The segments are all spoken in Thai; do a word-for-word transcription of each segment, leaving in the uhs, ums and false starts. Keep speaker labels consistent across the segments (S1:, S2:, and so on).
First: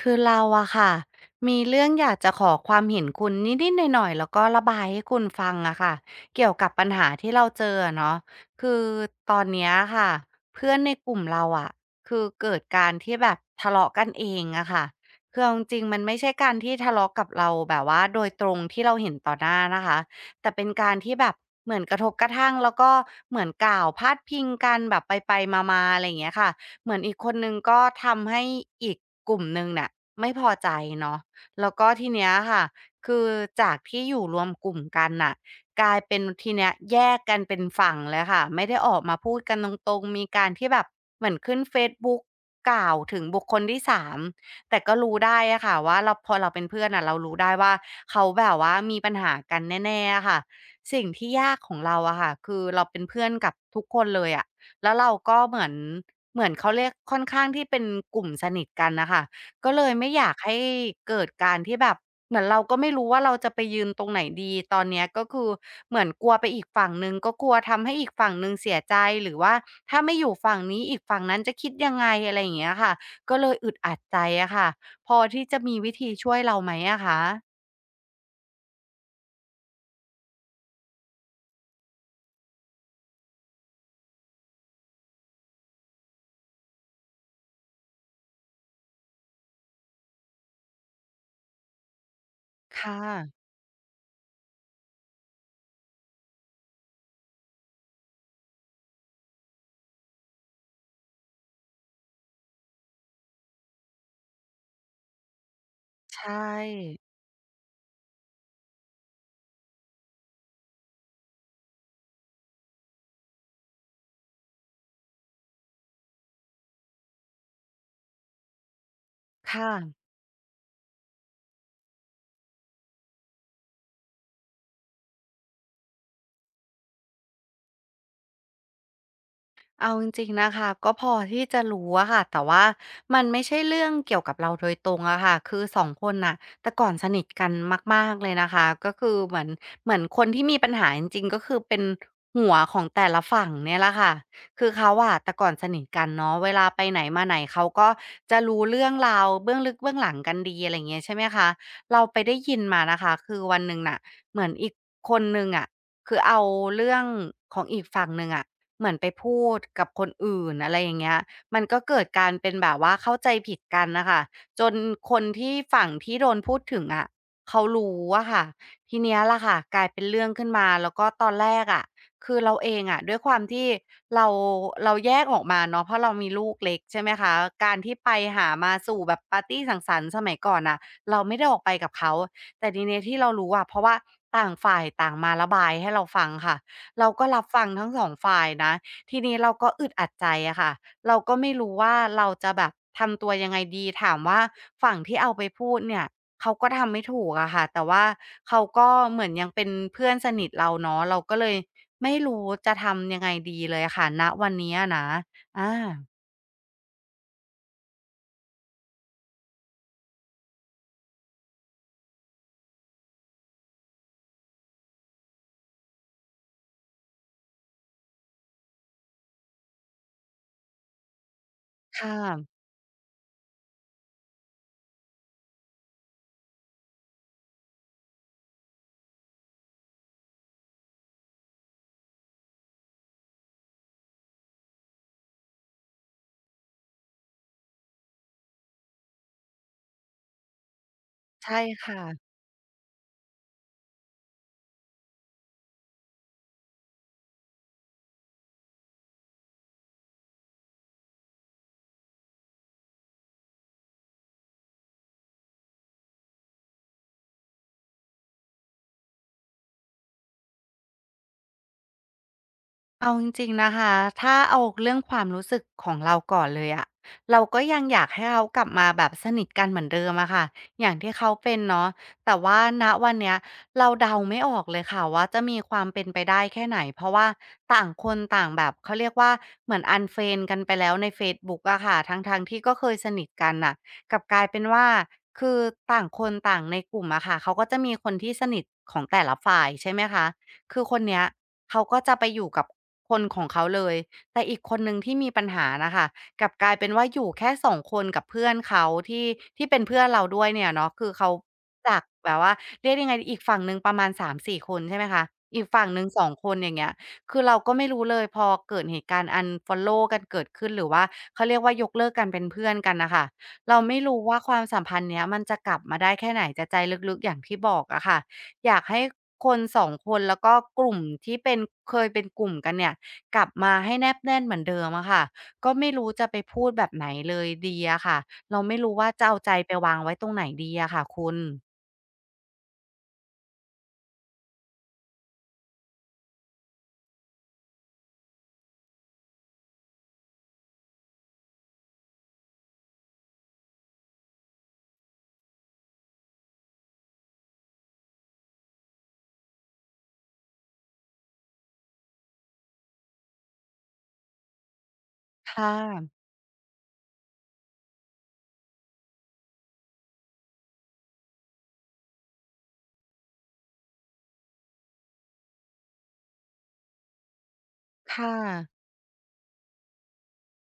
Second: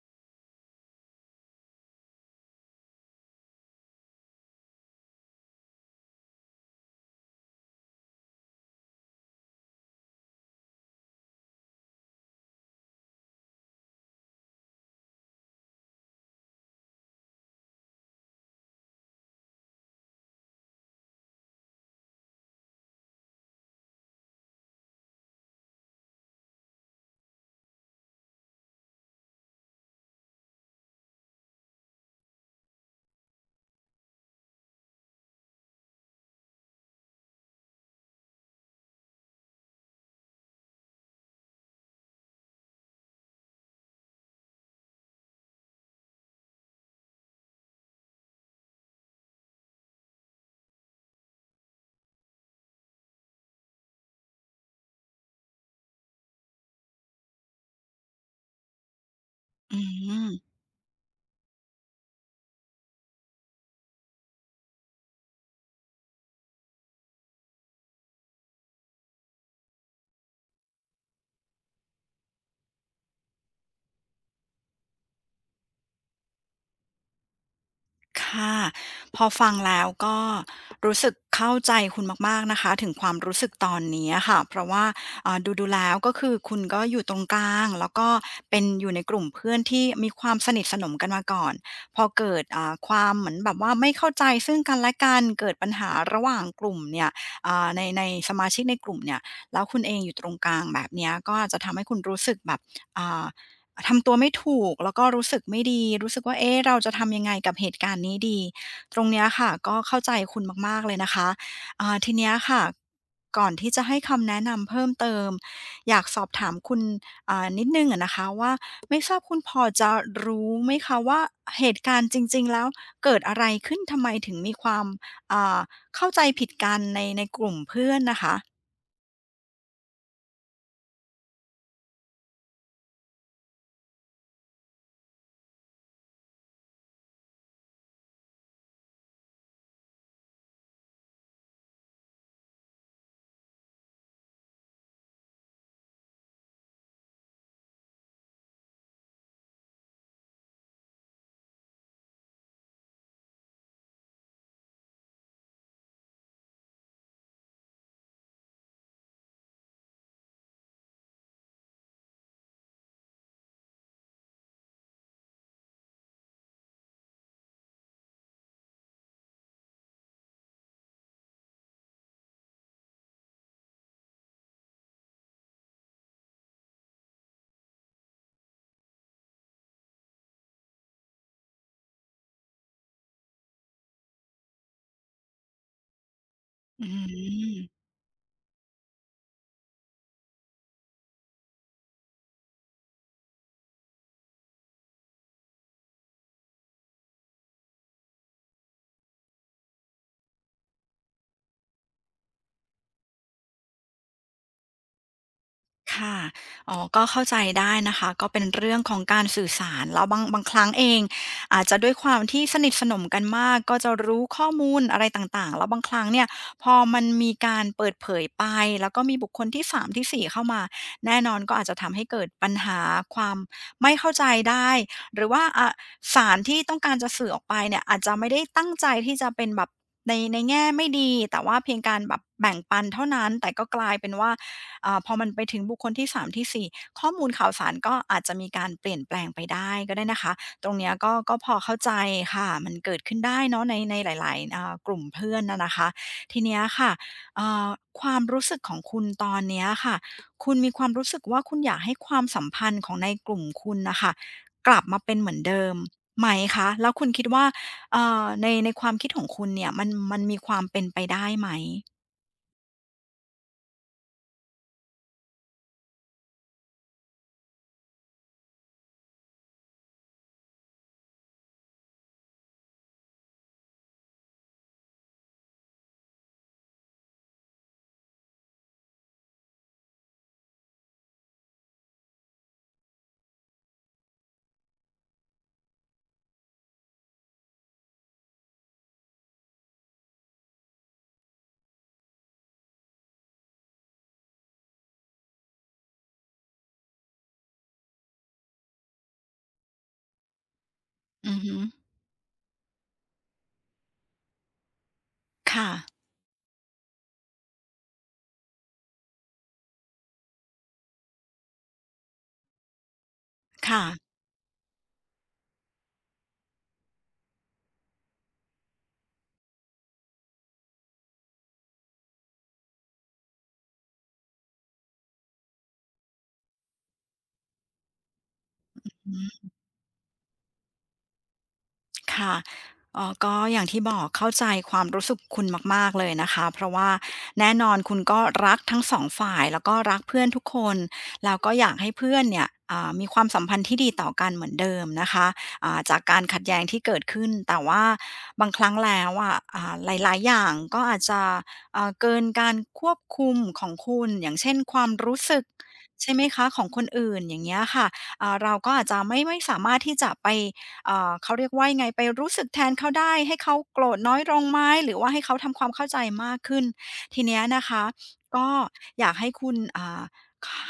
S1: คือเราอะค่ะมีเรื่องอยากจะขอความเห็นคุณนิดๆหน่อยๆแล้วก็ระบายให้คุณฟังอะค่ะเกี่ยวกับปัญหาที่เราเจออะเนาะคือตอนเนี้ยค่ะเพื่อนในกลุ่มเราอะคือเกิดการที่แบบทะเลาะกันเองอะค่ะคือเอาจริงๆมันไม่ใช่การที่ทะเลาะกับเราแบบว่าโดยตรงที่เราเห็นต่อหน้านะคะแต่เป็นการที่แบบเหมือนกระทบกระทั่งแล้วก็เหมือนกล่าวพาดพิงกันแบบไปๆมาๆอะไรอย่างเงี้ยค่ะ เหมือนอีกคนนึงก็ทำให้อีกกลุ่มหนึ่งน่ะไม่พอใจเนาะแล้วก็ทีเนี้ยค่ะคือจากที่อยู่รวมกลุ่มกันน่ะกลายเป็นทีเนี้ยแยกกันเป็นฝั่งเลยค่ะไม่ได้ออกมาพูดกันตรงๆมีการที่แบบเหมือนขึ้นเฟซบุ๊กกล่าวถึงบุคคลที่สามแต่ก็รู้ได้อะค่ะว่าเราพอเราเป็นเพื่อนน่ะเรารู้ได้ว่าเขาแบบว่ามีปัญหากันแน่ๆอะค่ะสิ่งที่ยากของเราอะค่ะคือเราเป็นเพื่อนกับทุกคนเลยอะ แล้วเราก็เหมือนเหมือนเขาเรียกค่อนข้างที่เป็นกลุ่มสนิทกันน่ะค่ะก็
S2: อื
S1: เลยไม่อยาก
S2: ม
S1: ให้เกิดการที่แบบเหมือนเราก็ไม่รู้ว่าเราจะไปยืนตรงไหนดีตอนเนี้ยก็คือเหมือนกลัวไปอีกฝั่งหนึ่งก็กลัวทำให้อีกฝั่งหนึ่งเสียใจหรือว่าถ้าไม่อยู่ฝั่งนี้อีกฝั่งนั้นจะคิดยังไงอะไรอย่างเงี้ยค่ะก็เลยอึดอัดใจอะค่ะพอที่จะมีวิธีช่วยเราไหมอะคะ
S2: ค่ะพอฟังแล้วก็รู้สึกเข้าใจคุณมากๆนะคะถึงความรู้สึกตอนนี้อะค่ะเพราะว่าอ่าดูๆแล้วก็คือคุณก็อยู่ตรงกลางแล้วก็เป็นอยู่ในกลุ่มเพื่อนที่มีความสนิทสนมกันมาก่อนพอเกิดอ่าค
S1: ค่ะ
S2: วามเหมือนแบบว่าไม่เข้าใจซึ่งกันและกันเกิดปัญหาระหว่างกลุ่มเนี่ยอ่าในในสมาชิกในกลุ่มเนี่ยแล้วคุณเองอยู่ตรงกลางแบบเนี้ยก็อาจจะทำให้คุณรู้สึกแบบอ่า ทำตัวไม่ถูกแล้วก็รู้สึกไม่ดีรู้
S1: ใช
S2: สึกว่าเอ๊ะเราจะ
S1: ่
S2: ทำยังไงกับเหตุการณ์นี้ดีตรงเนี้ยค่ะก็เข้าใจคุณมากๆเลยนะคะอ่าทีเนี้ยค่ะก่อนที่จะให้คำแนะนำเพิ่มเติมอยากสอบถามคุณอ่านิดหนึ่งอะนะคะว่าไม่ทราบคุณพอ
S1: ค่ะ
S2: จะรู้ไหมคะว่าเหตุการณ์จริงๆแล้วเกิดอะไรขึ้นทำไมถึงมีความอ่าเข้าใจผิดกันในในกลุ่มเพื่อนน่ะคะ
S1: เอาจริงๆนะคะก็พอที่จะรู้อะค่ะแต่ว่ามันไม่ใช่เรื่องเกี่ยวกับเราโดยตรงอะค่ะคือสองคนน่ะแต่ก่อนสนิทกันมากๆเลยนะคะก็คือเหมือนเหมือนคนที่มีปัญหาจริงๆก็คือเป็นหัวของแต่ละฝั่งเนี่ยแหละค่ะคือเขาอะแต่ก่อนสนิทกันเนาะเวลาไปไหนมาไหนเขาก็จะรู้เรื่องราวเบื้องลึกเบื้องหลังกันดีอะไรเงี้ยใช่ไหมคะเราไปได้ยินมานะคะคือวันหนึ่งน่ะเหมือนอีกคนนึงอะคือเอาเรื่องของอีกฝั่งหนึ่งอะ เหมือนไปพูดกับคนอื่นอะไรอย่างเงี้ยมันก็เกิดการเป็นแบบว่าเข้าใจผิดกันน่ะค่ะจนคนที่ฝั่งที่โดนพูดถึงอะเขารู้อะค่ะทีเนี้ยล่ะค่ะกลายเป็นเรื่องขึ้นมาแล้วก็ตอนแรกอะคือเราเองอะด้วยความที่เราเราแยกออกมาเนาะเพราะเรามีลูกเล็กใช่ไหมคะการที่ไปหามาสู่แบบปาร์ตีสังสรรค์สมัยก่อนน่ะเราไม่ได้ออกไปกับเขาแต่ทีเนี้ยที่เรารู้อะเพราะว่าต่างฝ่ายต่างมาระบายให้เราฟังค่ะ
S2: อื
S1: เราก็รับฟัง
S2: ม
S1: ทั้งสองฝ่ายนะทีนี้เราก็อึดอัดใจอะค่ะเราก็ไม่รู้ว่าเราจะแบบทำตัวยังไงดีถามว่าฝั่งที่เอาไปพูดเนี่ยเขาก็ทำไม่ถูกอะค่ะแต่ว่าเขาก็เหมือนยังเป็นเพื่อนสนิทเราเนาะเราก็เลยไม่รู้จะทำยังไงดีเลยอะค่ะณวันนี้อะนะอา
S2: ค่ะอ๋อก็เข้าใจได้นะคะก็เป็นเรื่องของการสื่อสาร แล้วบางบางครั้งเองอาจจะด้วยความที่สนิทสนมกันมากก็จะรู้ข้อมูลอะไรต่างๆ แล้วบางครั้งเนี่ยพอมันมีการเปิดเผยไป แล้วก็มีบุคคลที่สามที่สี่เข้ามา แน่นอนก็อาจจะทำให้
S1: ค่ะ
S2: เกิดปัญหาความไม่เข้าใจได้ หรือว่าอ่าสารที่ต้องการจะสื่อออกไปเนี่ยอาจจะไม่ได้ตั้งใจที่จะเป็นแบบในในแง่ไม่ดีแต่ว่าเพียงการแบบแบ่งปันเท่านั้นแต่ก็กลายเป็นว่า อ่าพอมันไปถึงบุคคลที่สามที่สี่ข้อมูลข่าวสารก็อาจจะมีการเปลี่ยนแปลงไปได้ก็ได้นะคะตรงเนี้ยก็ก็พอ
S1: ใช่
S2: เข้าใจ
S1: ค่ะ
S2: ค่ะมันเกิดขึ้นได้เนาะในในหลายๆอ่ากลุ่มเพื่อนนะนะคะทีเนี้ยค่ะอ่าความรู้สึกของคุณตอนเนี้ยค่ะคุณมีความรู้สึกว่าคุณอยากให้ความสัมพันธ์ของในกลุ่มคุณนะคะกลับมาเป็นเหมือนเดิมไหมคะแล้วคุณคิดว่าเอ่อในในความคิดของคุณเนี่ยมันมันมีความเป็นไปได้ไหม
S1: เอาจริงๆนะคะ ถ้าเอาเรื่องความรู้สึกของเราก่อนเลยอะเราก็ยังอยากให้เขากลับมาแบบสนิทกันเหมือนเดิมอะค่ะอย่างที่เขาเป็นเนาะแต่ว่าณวันเนี้ยเราเดาไม่ออกเลยค่ะว่าจะมีความเป็นไปได้แค่ไหน เพราะว่าต่างคนต่างแบบเขาเรียกว่าเหมือน unfriend กันไปแล้วในเฟซบุ๊กอะค่ะทั้งๆที่ก็เคยสนิทกันน่ะกลับกลายเป็นว่าคือต่างคนต่างในกลุ่มอะค่ะเขาก็จะมีคนที่สนิทของแต่ละฝ่ายใช่ไหมคะ คือคนเนี้ยเขาก็จะไปอยู่กับคนของเขาเลยแต่อีกคนหนึ่งที่มีปัญหาน่ะค่ะกลับกลายเป็นว่าอยู่แค่สองคนกับเพื่อนเขาที่ที่เป็นเพื่อนเราด้วยเนี่ยเนาะคือเขา
S2: อือฮึ
S1: จากแบบว่าเรียกยังไงอีกฝั่งหนึ่งประมาณสามถึงสี่คนใช่ไหมคะอีก
S2: ค่ะ
S1: ฝั่งหนึ่งสองคนอย่างเงี้ยคือเราก็ไม่รู้เลยพอเกิดเหตุการณ์ unfollow กันเกิดขึ้นหรือว่าเขาเรียกว่ายกเลิกกันเป็นเพื่อนกันน่ะค่ะเรา
S2: ค่ะ
S1: ไม่รู้ว่าความสัมพันธ์เนี้ยมันจะกลับมาได้แค่ไหนแต่ใจลึกๆอย่างที่บอกอะค่ะ อยากให้คนสองคนแล้วก็กลุ่มที่เป็นเคยเป็นกลุ่มกันเนี่ยกลับมาให้แนบแน่นเหมือนเดิมอะค่ะก็ไม่รู้จะไปพูดแบบไหนเลยดีอะค่ะเราไม่รู้ว่าจะเอาใจไปวางไว้ตรงไหนดีอะค่ะคุณ
S2: ค่ะเอ่อก็อย่างที่บอกเข้าใจความรู้สึกคุณมากๆเลยนะคะเพราะว่าแน่นอนคุณก็รักทั้งสองฝ่ายแล้วก็รักเพื่อนทุกคนแล้วก็อยากให้เพื่อนเนี่ยอ่ามีความสัมพันธ์ที่ดีต่อกันเหมือนเดิมนะคะอ่าจากการขัดแย้งที่เกิดขึ้นแต่ว่าบางครั้งแล้วอะอ่าหลายๆอย่างก็อาจจะเอ่อเกินการควบคุมของคุณอย่างเช่นความรู้สึก
S1: ค่
S2: ใช่ไหม
S1: ะ
S2: คะของคนอื่นอย่างเงี้ยค่ะอ่าเราก็อาจจะไม่ไม่สามารถที่จะไป เอ่อเขาเรียกว่ายังไงไปรู้สึกแทนเขาได้ให้เขาโกรธน้อยลงไหมหรือว่าให้เขาทำความเข้าใจมากขึ้นทีเนี้ยนะคะ
S1: ค่ะ
S2: ก็อยากให้คุณอ่า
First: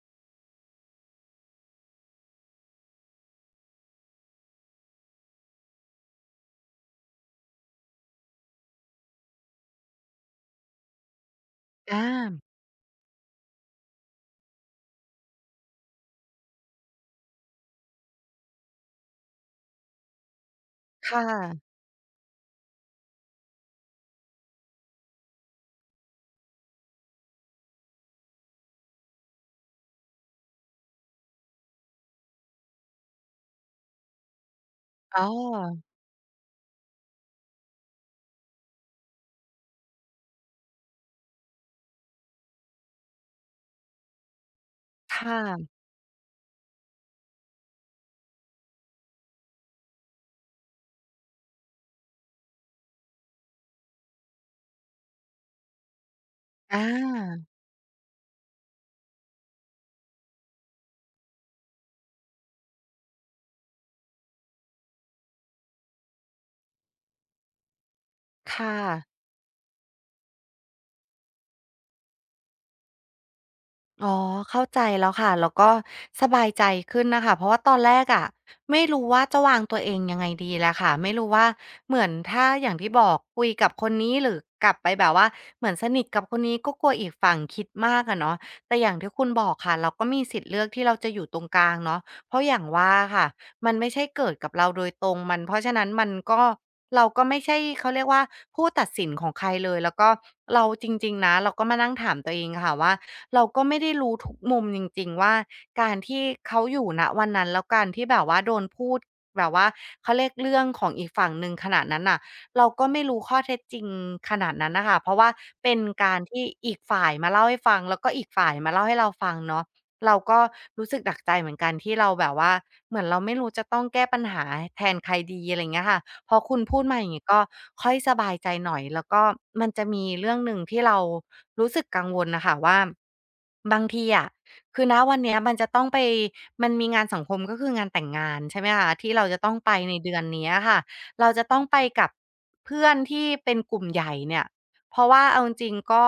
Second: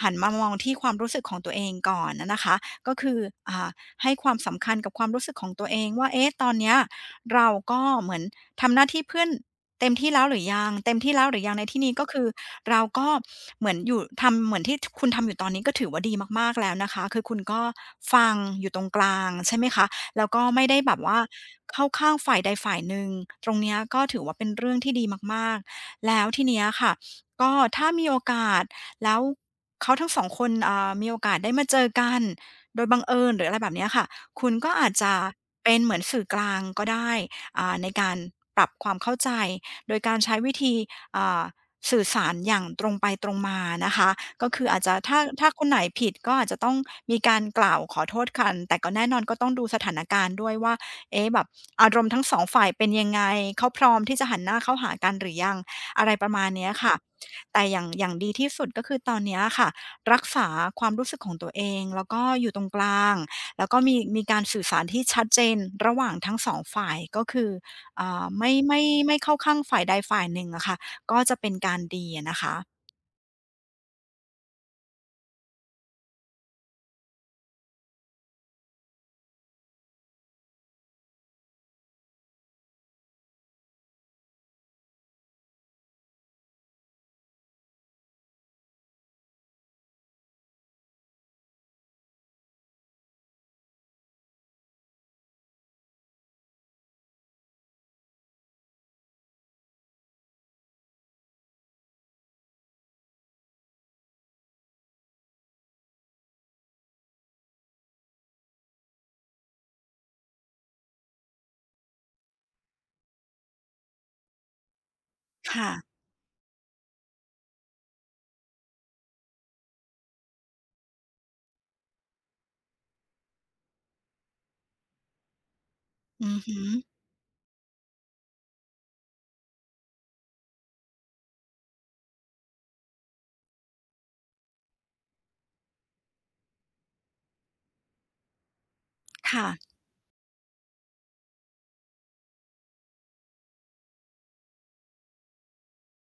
S2: หันมามองที่ความรู้สึกของตัวเองก่อนอะนะคะก็คืออ่าให้ความสำคัญกับความรู้สึกของตัวเองว่าเอ๊ะตอนเนี้ยเราก็เหมือนทำหน้าที่เพื่อนเต็มที่แล้วหรือยังเต็มที่แล้วหรือยังในที่นี้
S1: อ
S2: ก็คือ
S1: า
S2: เราก็เหมือนอยู่ทำเหมือนที่ทคุณทำอยู่ตอนนี้ก็ถือว่าดีมากๆแล้วนะคะคือคุณก็ฟังอยู่ตรงกลางใช่ไหมคะ แล้วก็ไม่ได้แบบว่า
S1: ค่ะ
S2: เข้าข้างฝ่ายใดฝ่ายหนึ่งตรงเนี้ยก็ถือว่าเป็นเรื่องที่ดีมากๆ แล้วทีเนี้ยค่ะก็ถ้ามีโอกาสแล้วเขาทั้งสองคนอ่ามีโอกาสได้มาเจอกันโดยบังเอิญหรืออะไรแบบเนี้ยค่ะคุณก็อาจจะ
S1: อ๋
S2: เป็น
S1: อ
S2: เหมือนสื่อกลางก็ได้อ่าในการปรับความเข้าใจโดยการใช้วิธีอ่าสื่อสารอย่างตรงไปตรงมานะคะ ก็คืออาจจะ
S1: ค
S2: ถ้าถ้าคน
S1: ่ะ
S2: ไหนผิดก็อาจจะต้องมีการกล่าวขอโทษกันแต่ก็แน่นอนก็ต้องดูสถานการณ์ด้วยว่าเอ๊ะแบบอารมณ์ทั้งสองฝ่ายเป็นยังไงเขาพร้อมที่จะหันหน้าเข้าหากันหรือยังอะไรประมาณเนี้ย
S1: อ
S2: ค่ะ
S1: า
S2: แต่อย่างอย่างดีที่สุดก็คือตอนเนี้ยค่ะรักษาความรู้สึกของตัวเองแล้วก็อยู่ตรงกลางแล้วก็มีมีการสื่อสารที่ชัดเจนระหว่างทั้งสองฝ่ายก็คืออ่าไม่
S1: ค่ะ
S2: ไม่ไม่เข้าข้างฝ่ายใดฝ่ายหนึ่งอะค่ะก็จะเป็นการดีอะนะคะ
S1: อ๋อเข้าใจแล้วค่ะแล้วก็สบายใจขึ้นนะคะเพราะว่าตอนแรกอะไม่รู้ว่าจะวางตัวเองยังไงดีแหละค่ะไม่รู้ว่าเหมือนถ้าอย่างที่บอกคุยกับคนนี้หรือกลับไปแบบว่าเหมือนสนิทกับคนนี้ก็กลัวอีกฝั่งคิดมากอะเนาะแต่อย่างที่คุณบอกค่ะเราก็มีสิทธิ์เลือกที่เราจะอยู่ตรงกลางเนาะเพราะอย่างว่าค่ะมันไม่ใช่เกิดกับเราโดยตรงมันเพราะฉะนั้นมันก็เราก็ไม่ใช่เขาเรียกว่าผู้ตัดสินของใครเลยแล้วก็เราจริงๆนะเราก็มานั่งถามตัวเองค่ะว่า เราก็ไม่ได้รู้ทุกมุมจริงๆว่าการที่เขาอยู่ณวันนั้นแล้วการที่แบบว่าโดนพูดแบบว่าเขาเรียกเรื่องของอีกฝั่งหนึ่งขนาดนั้นน่ะเราก็ไม่รู้ข้อเท็จจริงขนาดนั้นน่ะค่ะเพราะว่า
S2: ค่ะ
S1: เป็นการที่อีกฝ่ายมาเล่าให้ฟังแล้วก็อีกฝ่ายมาเล่าให้เราฟังเนาะ เราก็รู้สึกหนักใจเหมือนกันที่เราแบบว่าเหมือนเราไม่รู้จะต้องแก้ปัญหาแทนใครดีอะไรเงี้ยค่ะพ
S2: อื
S1: อ
S2: อฮึ
S1: คุณพูดมาอย่างงี้ก็ค่อยสบายใจหน่อยแล้วก็มันจะมีเรื่องหนึ่งที่เรารู้สึกกังวลน่ะค่ะว่าบางทีอะคือณวันเนี้ยมันจะต้องไปมันมีงานสังคมก็คืองานแต่งงานใช่ไหมคะที่เราจะ
S2: ค่ะ
S1: ต้องไปในเดือนเนี้ยค่ะเราจะต้องไปกับเพื่อนที่เป็นกลุ่มใหญ่เนี่ยเพราะว่าเอาจริงๆก็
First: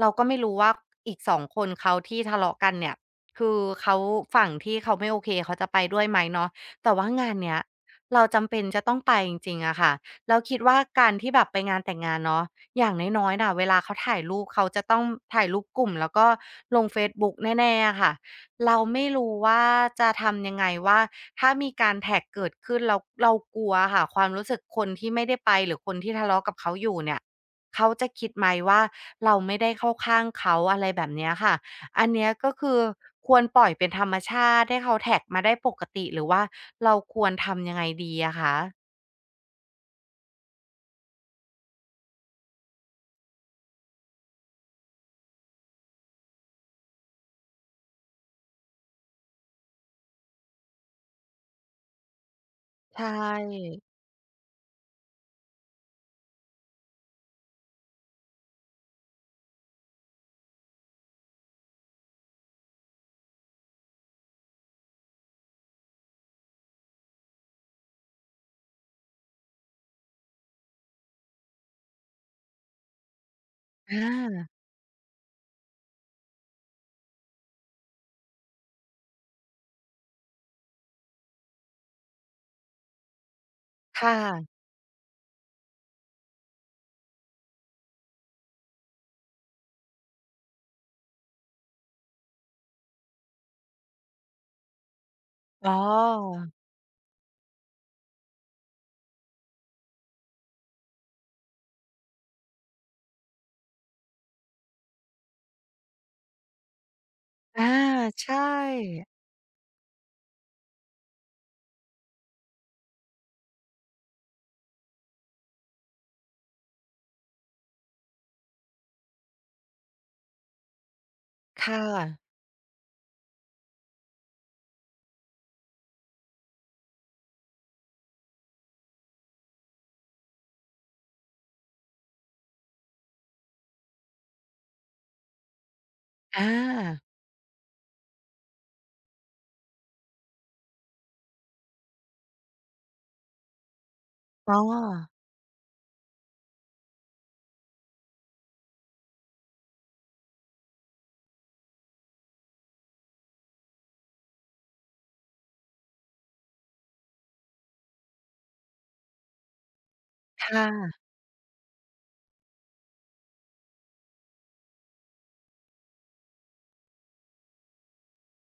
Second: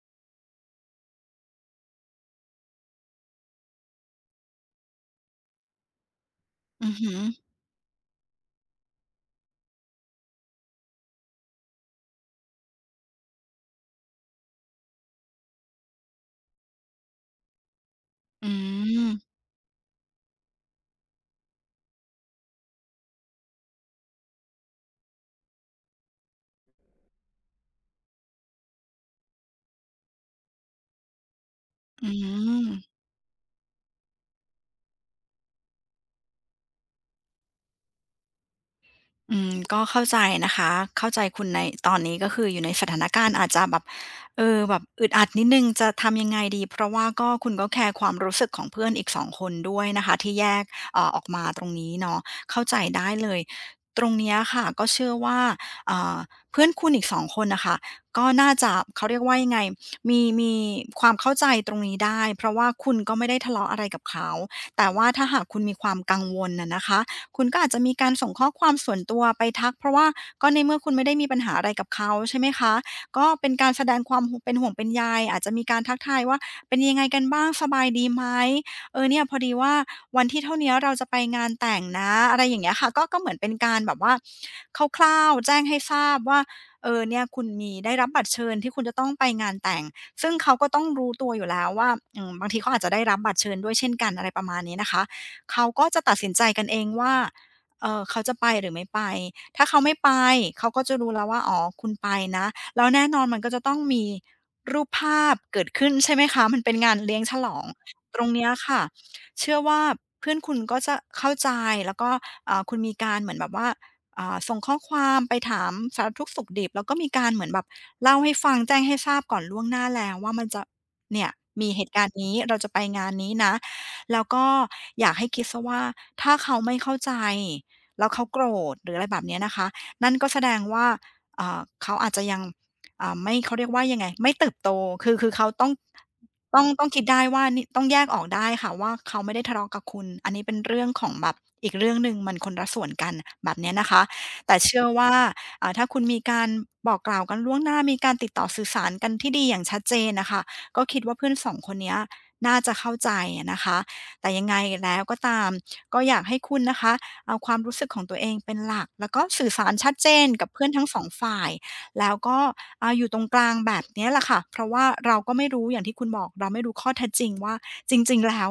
S1: เราก็ไม่รู้ว่าอีกสองคนเขาที่ทะเลาะกันเนี่ย คือเขาฝั่งที่เขาไม่โอเคเขาจะไปด้วยไหมเนาะ
S2: อื
S1: แต่
S2: อ
S1: ว่า
S2: ฮึ
S1: งานเนี้ยเราจำเป็นจะต้องไปจริงๆอะค่ะแล้วคิดว่าการที่แบบไปงานแต่งงานเนาะอย่างน้อยๆน่ะเวลาเขาถ่ายรูปเขาจะต้องถ่ายรูปกลุ่มแล้วก็ลงเฟซบุ๊กแน่ๆอะค่ะ
S2: อื
S1: เราไม่
S2: ม
S1: รู้ว่าจะทำยังไงว่าถ้ามีการแท็กเกิดขึ้นเราเรากลัวอะค่ะความรู้สึกคนที่ไม่ได้ไปหรือคนที่ทะเลาะกับเขาอยู่เนี่ยเขาจะคิดไหมว่าเราไม่ได้เข้าข้างเขาอะไรแบบเนี้ยค่ะ อั
S2: อื
S1: นเนี้ยก็
S2: ม
S1: คือควรปล่อยเป็นธรรมชาติให้เขาแท็กมาได้ปกติหรือว่าเราควรทำยังไงดีอะคะ
S2: อืมก็เข้าใจนะคะเข้าใจคุณในตอนนี้ก็คืออยู่ในสถานการณ์อาจจะแบบเออแบบอึดอัดนิดนึงจะทำยังไงดีเพราะว่าก็คุณก็แคร์ความรู้สึกของเพื่อนอีกสองคนด้วยนะคะที่แยกเอ่อออกมาตรงนี้เนาะเข้าใจ
S1: ใช่
S2: ได้เลยตรงเนี้ยค่ะก็เชื่อว่าเอ่อเพื่อนคุณอีกสองคนนะคะก็น่าจะเขาเรียกว่ายังไงมีมีความเข้าใจตรงนี้ได้เพราะว่าคุณก็ไม่ได้ทะเลาะอะไรกับเขาแต่ว่าถ้าหากคุณมีความกังวลนะนะคะ คุณก็อาจจะมีการส่งข้อความส่วนตัวไปทักเพราะว่าก็ในเมื่อคุณไม่ได้มีปัญหาอะไรกับเขาใช่ไหมคะก็เป็นการแสด
S1: อ
S2: งความเป็น
S1: า
S2: ห่วงเป็นใยอาจจะมีการทักทายว่าเป็นยังไงกันบ้างสบายดีไหมเออเนี่ยพอดีว่าวันที่เท่าเนี้ยเราจะไปงานแต่งนะอะไรอย่างเงี้ยค่ะก็ก็เหมือนเป็นการแบบว่า
S1: ค่ะ
S2: คร่าวๆแจ้งให้ทราบว่าเออเนี่ยคุณมีได้รับบัตรเชิญที่คุณจะต้องไปงานแต่งซึ่งเขาก็ต้องรู้ตัวอยู่แล้วว่าอืมบางทีเขาอาจจะได้รับบัตรเชิญด้วยเช่นกันอะไรประมาณนี้นะคะ เขา
S1: อ๋อ
S2: ก็จะตัดสินใจกันเองว่าเอ่อเขาจะไปหรือไม่ไป ถ้าเขาไม่ไป เขาก็จะรู้แล้วว่าอ๋อคุณไปนะ แล้วแน่นอนมันก็จะต้องมีรูปภาพเกิดขึ้นใช่ไหมคะ มันเป็นงานเลี้ยงฉลอง
S1: อา
S2: ตร
S1: ใช
S2: งเนี้ยค่ะ
S1: ่
S2: เชื่อว่าเพื่อนคุณก็จะเข้าใจ แล้วก็อ่าคุณมีการเหมือนแบบว่าอ่าส่งข้อความไปถามสารทุกข์สุขดิบแล้วก็มีการเหมือนแบบเล่าให้ฟังแจ้งให้ทราบก่อนล่วงหน้าแล้วว่ามันจะเนี่ยมีเห
S1: ค่ะ
S2: ตุการณ์นี้เราจะไปงานนี้นะ แล้วก็อยากให้คิดซะว่าถ้าเขาไม่เข้าใจแล้วเขาโกรธหรืออะไรแบบเนี้ยนะคะนั่นก็แสดงว่าอ่าเขาอาจจะยังอ่าไม่เขาเรียกว่ายังไงไม่เติบโตคือคือเขาต้อง
S1: อา
S2: ต้องต้องคิดได้ว่านี่ต้องแยกออกได้ค่ะว่าเขาไม่ได้ทะเลาะกับคุณอันนี้เป็นเรื่องของแบบอีกเรื่องหนึ่งมันคนละส่วนกันแบบเนี้ยนะคะ
S1: อ๋
S2: แต่
S1: อ
S2: เชื่อว่าอ่าถ้าคุณมีการบอกกล่าวกันล่วงหน้ามีการติดต่อสื่อสารกันที่ดีอย่างชัดเจนน่ะค่ะก็คิดว่าเพื่อนสองคนเนี้ยน่าจะเข้าใจอะนะคะ แต่ยังไงแล้วก็ตามก็อยากให้คุณนะคะเอาความรู้สึกของตัวเองเป็นหลักแล้วก็สื่อสารชัดเจน
S1: ค
S2: กับเพื่อนทั้งส
S1: ่ะ
S2: องฝ่ายแล้วก็อ่าอยู่ตรงกลางแบบเนี้ยแหละค่ะเพราะว่าเราก็ไม่รู้อย่างที่คุณบอกเราไม่รู้ข้อเท็จจริงว่าจริงๆแล้ว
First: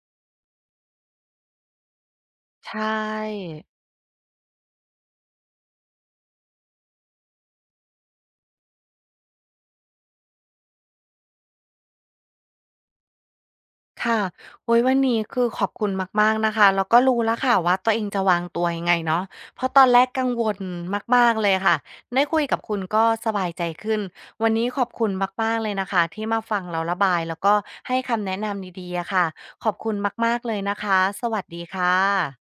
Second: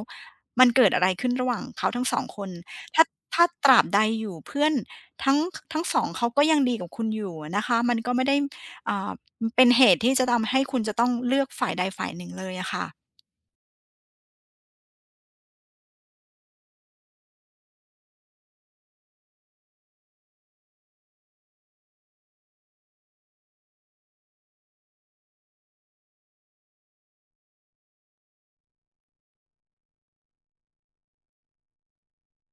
S2: มันเกิดอะไรขึ้นระหว่างเขาทั้งสองคน
S1: ใช่
S2: ถ้าถ้าตราบใดอยู่เพื่อนทั้งทั้งสองเขาก็ยังดีกับคุณอยู่อะนะคะมันก็ไม่ได้อ่าเป็นเหตุที่จะทำให้คุณจะต้องเลือกฝ่ายใดฝ่ายหนึ่งเลยอะค่ะ
S1: ค่ะโอ้ยวันนี้คือขอบคุณมากๆนะคะ แล้วก็รู้แล้วค่ะว่าตัวเองจะวางตัวยังไงเนาะเพราะตอนแรกกังวลมากๆเลยค่ะได้คุยกับคุณก็สบายใจขึ้น วันนี้ขอบคุณมากๆเลยนะคะที่มาฟังเราระบายแล้วก็ให้คำแนะนำดีๆอะค่ะ ขอบคุณมากๆเลยนะคะ สวัสดีค่ะ